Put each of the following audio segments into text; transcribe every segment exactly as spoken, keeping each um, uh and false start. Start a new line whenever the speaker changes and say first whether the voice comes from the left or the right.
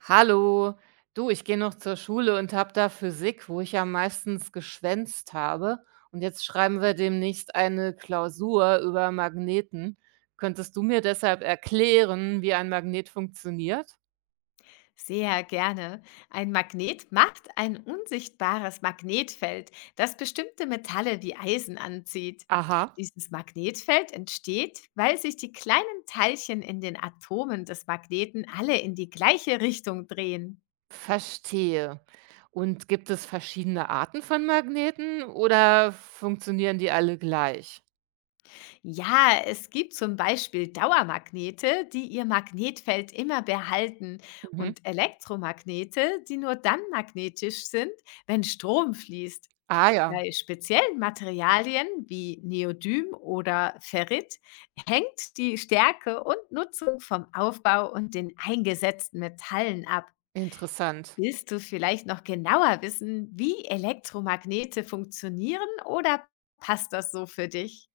right: Hallo, du, ich gehe noch zur Schule und habe da Physik, wo ich ja meistens geschwänzt habe. Und jetzt schreiben wir demnächst eine Klausur über Magneten. Könntest du mir deshalb erklären, wie ein Magnet funktioniert?
left: Sehr gerne. Ein Magnet macht ein unsichtbares Magnetfeld, das bestimmte Metalle wie Eisen anzieht.
right: Aha.
left: Dieses Magnetfeld entsteht, weil sich die kleinen Teilchen in den Atomen des Magneten alle in die gleiche Richtung drehen.
right: Verstehe. Und gibt es verschiedene Arten von Magneten oder funktionieren die alle gleich?
left: Ja, es gibt zum Beispiel Dauermagnete, die ihr Magnetfeld immer behalten,
right: Mhm.
left: und Elektromagnete, die nur dann magnetisch sind, wenn Strom fließt.
right: Ah ja,
left: Bei speziellen Materialien wie Neodym oder Ferrit hängt die Stärke und Nutzung vom Aufbau und den eingesetzten Metallen ab.
right: interessant.
left: Willst du vielleicht noch genauer wissen, wie Elektromagnete funktionieren, oder passt das so für dich?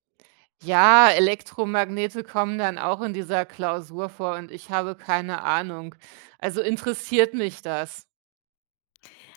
right: Ja, Elektromagnete kommen dann auch in dieser Klausur vor und ich habe keine Ahnung. Also interessiert mich das.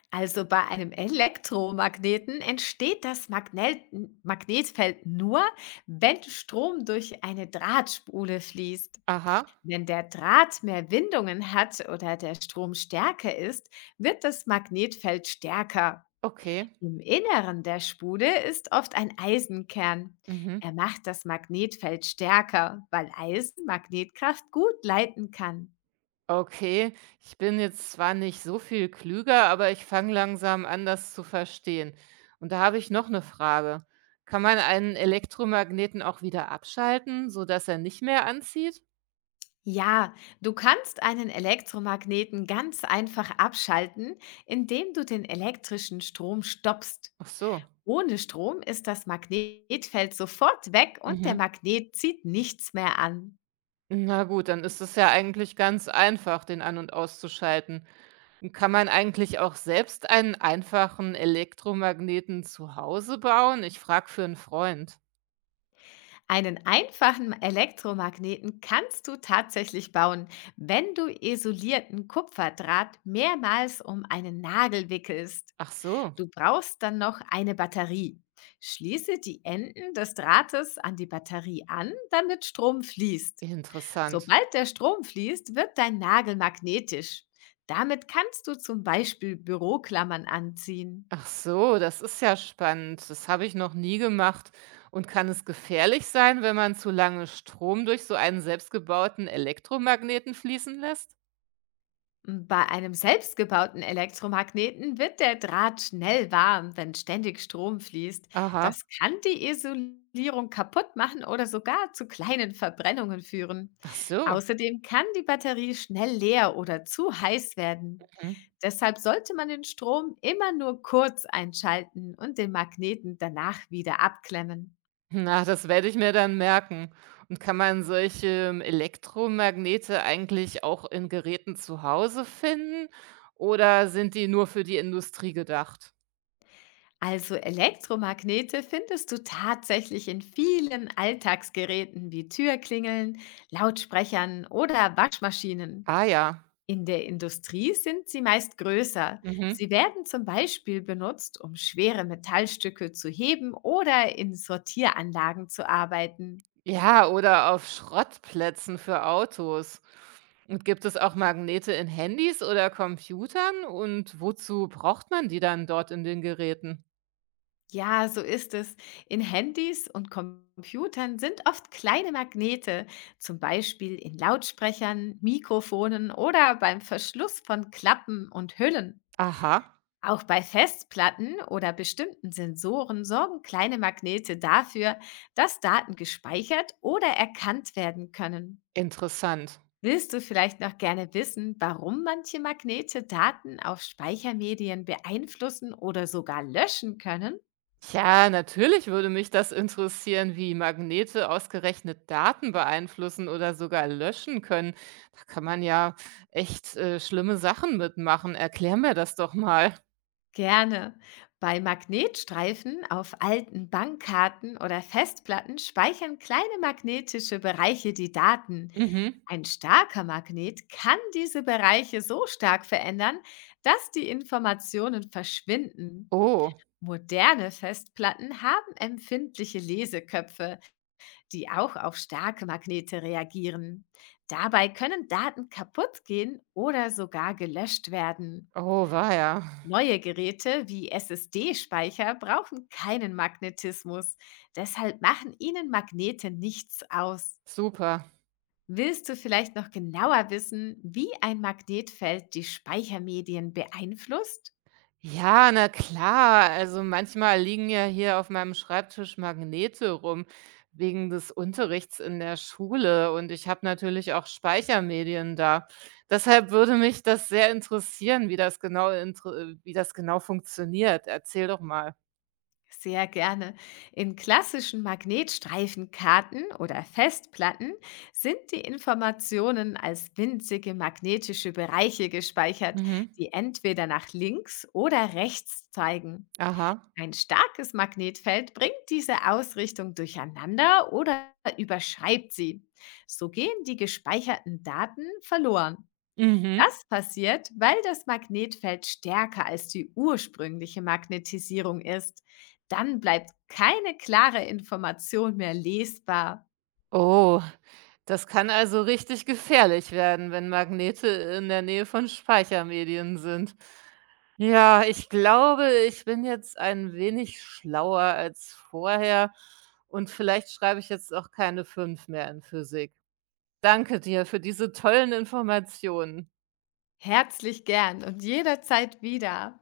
left: Also bei einem Elektromagneten entsteht das Magnel Magnetfeld nur, wenn Strom durch eine Drahtspule fließt.
right: Aha,
left: Wenn der Draht mehr Windungen hat oder der Strom stärker ist, wird das Magnetfeld stärker.
right: okay.
left: Im Inneren der Spule ist oft ein Eisenkern.
right: Mhm.
left: Er macht das Magnetfeld stärker, weil Eisen Magnetkraft gut leiten kann.
right: Okay, ich bin jetzt zwar nicht so viel klüger, aber ich fange langsam an, das zu verstehen. Und da habe ich noch eine Frage. Kann man einen Elektromagneten auch wieder abschalten, sodass er nicht mehr anzieht?
left: Ja, du kannst einen Elektromagneten ganz einfach abschalten, indem du den elektrischen Strom stoppst.
right: Ach so.
left: Ohne Strom ist das Magnetfeld sofort weg und der
right: Mhm.
left: Magnet zieht nichts mehr an.
right: Na gut, dann ist es ja eigentlich ganz einfach, den an- und auszuschalten. Und kann man eigentlich auch selbst einen einfachen Elektromagneten zu Hause bauen? Ich frage für einen Freund.
left: Einen einfachen Elektromagneten kannst du tatsächlich bauen, wenn du isolierten Kupferdraht mehrmals um einen Nagel wickelst.
right: Ach so,
left: Du brauchst dann noch eine Batterie. Schließe die Enden des Drahtes an die Batterie an, damit Strom fließt.
right: interessant.
left: Sobald der Strom fließt, wird dein Nagel magnetisch. Damit kannst du zum Beispiel Büroklammern anziehen.
right: Ach so, das ist ja spannend. Das habe ich noch nie gemacht. Und kann es gefährlich sein, wenn man zu lange Strom durch so einen selbstgebauten Elektromagneten fließen lässt?
left: Bei einem selbstgebauten Elektromagneten wird der Draht schnell warm, wenn ständig Strom fließt. Das
right: Aha.
left: kann die Isolierung kaputt machen oder sogar zu kleinen Verbrennungen führen.
right: Ach so.
left: Außerdem kann die Batterie schnell leer oder zu heiß werden.
right: Mhm.
left: Deshalb sollte man den Strom immer nur kurz einschalten und den Magneten danach wieder abklemmen.
right: Na, das werde ich mir dann merken. Und kann man solche ähm, Elektromagnete eigentlich auch in Geräten zu Hause finden oder sind die nur für die Industrie gedacht?
left: Also Elektromagnete findest du tatsächlich in vielen Alltagsgeräten wie Türklingeln, Lautsprechern oder Waschmaschinen.
right: Ah ja.
left: In der Industrie sind sie meist größer.
right: Mhm.
left: Sie werden zum Beispiel benutzt, um schwere Metallstücke zu heben oder in Sortieranlagen zu arbeiten.
right: Ja, oder auf Schrottplätzen für Autos. Und gibt es auch Magnete in Handys oder Computern? Und wozu braucht man die dann dort in den Geräten?
left: Ja, so ist es. In Handys und Computern sind oft kleine Magnete, zum Beispiel in Lautsprechern, Mikrofonen oder beim Verschluss von Klappen und Hüllen.
right: Aha,
left: Auch bei Festplatten oder bestimmten Sensoren sorgen kleine Magnete dafür, dass Daten gespeichert oder erkannt werden können.
right: interessant.
left: Willst du vielleicht noch gerne wissen, warum manche Magnete Daten auf Speichermedien beeinflussen oder sogar löschen können?
right: Tja, natürlich würde mich das interessieren, wie Magnete ausgerechnet Daten beeinflussen oder sogar löschen können. Da kann man ja echt äh, schlimme Sachen mitmachen. Erklär mir das doch mal.
left: Gerne. Bei Magnetstreifen auf alten Bankkarten oder Festplatten speichern kleine magnetische Bereiche die Daten.
right: Mhm.
left: Ein starker Magnet kann diese Bereiche so stark verändern, dass die Informationen verschwinden.
right: Oh,
left: Moderne Festplatten haben empfindliche Leseköpfe, die auch auf starke Magnete reagieren. Dabei können Daten kaputt gehen oder sogar gelöscht werden.
right: oh, war ja.
left: Neue Geräte wie S S D-Speicher brauchen keinen Magnetismus, deshalb machen ihnen Magnete nichts aus.
right: Super.
left: Willst du vielleicht noch genauer wissen, wie ein Magnetfeld die Speichermedien beeinflusst?
right: Ja, na klar. Also manchmal liegen ja hier auf meinem Schreibtisch Magnete rum wegen des Unterrichts in der Schule und ich habe natürlich auch Speichermedien da. Deshalb würde mich das sehr interessieren, wie das genau intere wie das genau funktioniert. Erzähl doch mal.
left: Sehr gerne. In klassischen Magnetstreifenkarten oder Festplatten sind die Informationen als winzige magnetische Bereiche gespeichert,
right: Mhm.
left: die entweder nach links oder rechts zeigen.
right: Aha.
left: Ein starkes Magnetfeld bringt diese Ausrichtung durcheinander oder überschreibt sie. So gehen die gespeicherten Daten verloren.
right: Mhm.
left: Das passiert, weil das Magnetfeld stärker als die ursprüngliche Magnetisierung ist. Dann bleibt keine klare Information mehr lesbar.
right: Oh, das kann also richtig gefährlich werden, wenn Magnete in der Nähe von Speichermedien sind. Ja, ich glaube, ich bin jetzt ein wenig schlauer als vorher und vielleicht schreibe ich jetzt auch keine fünf mehr in Physik. Danke dir für diese tollen Informationen.
left: Herzlich gern und jederzeit wieder.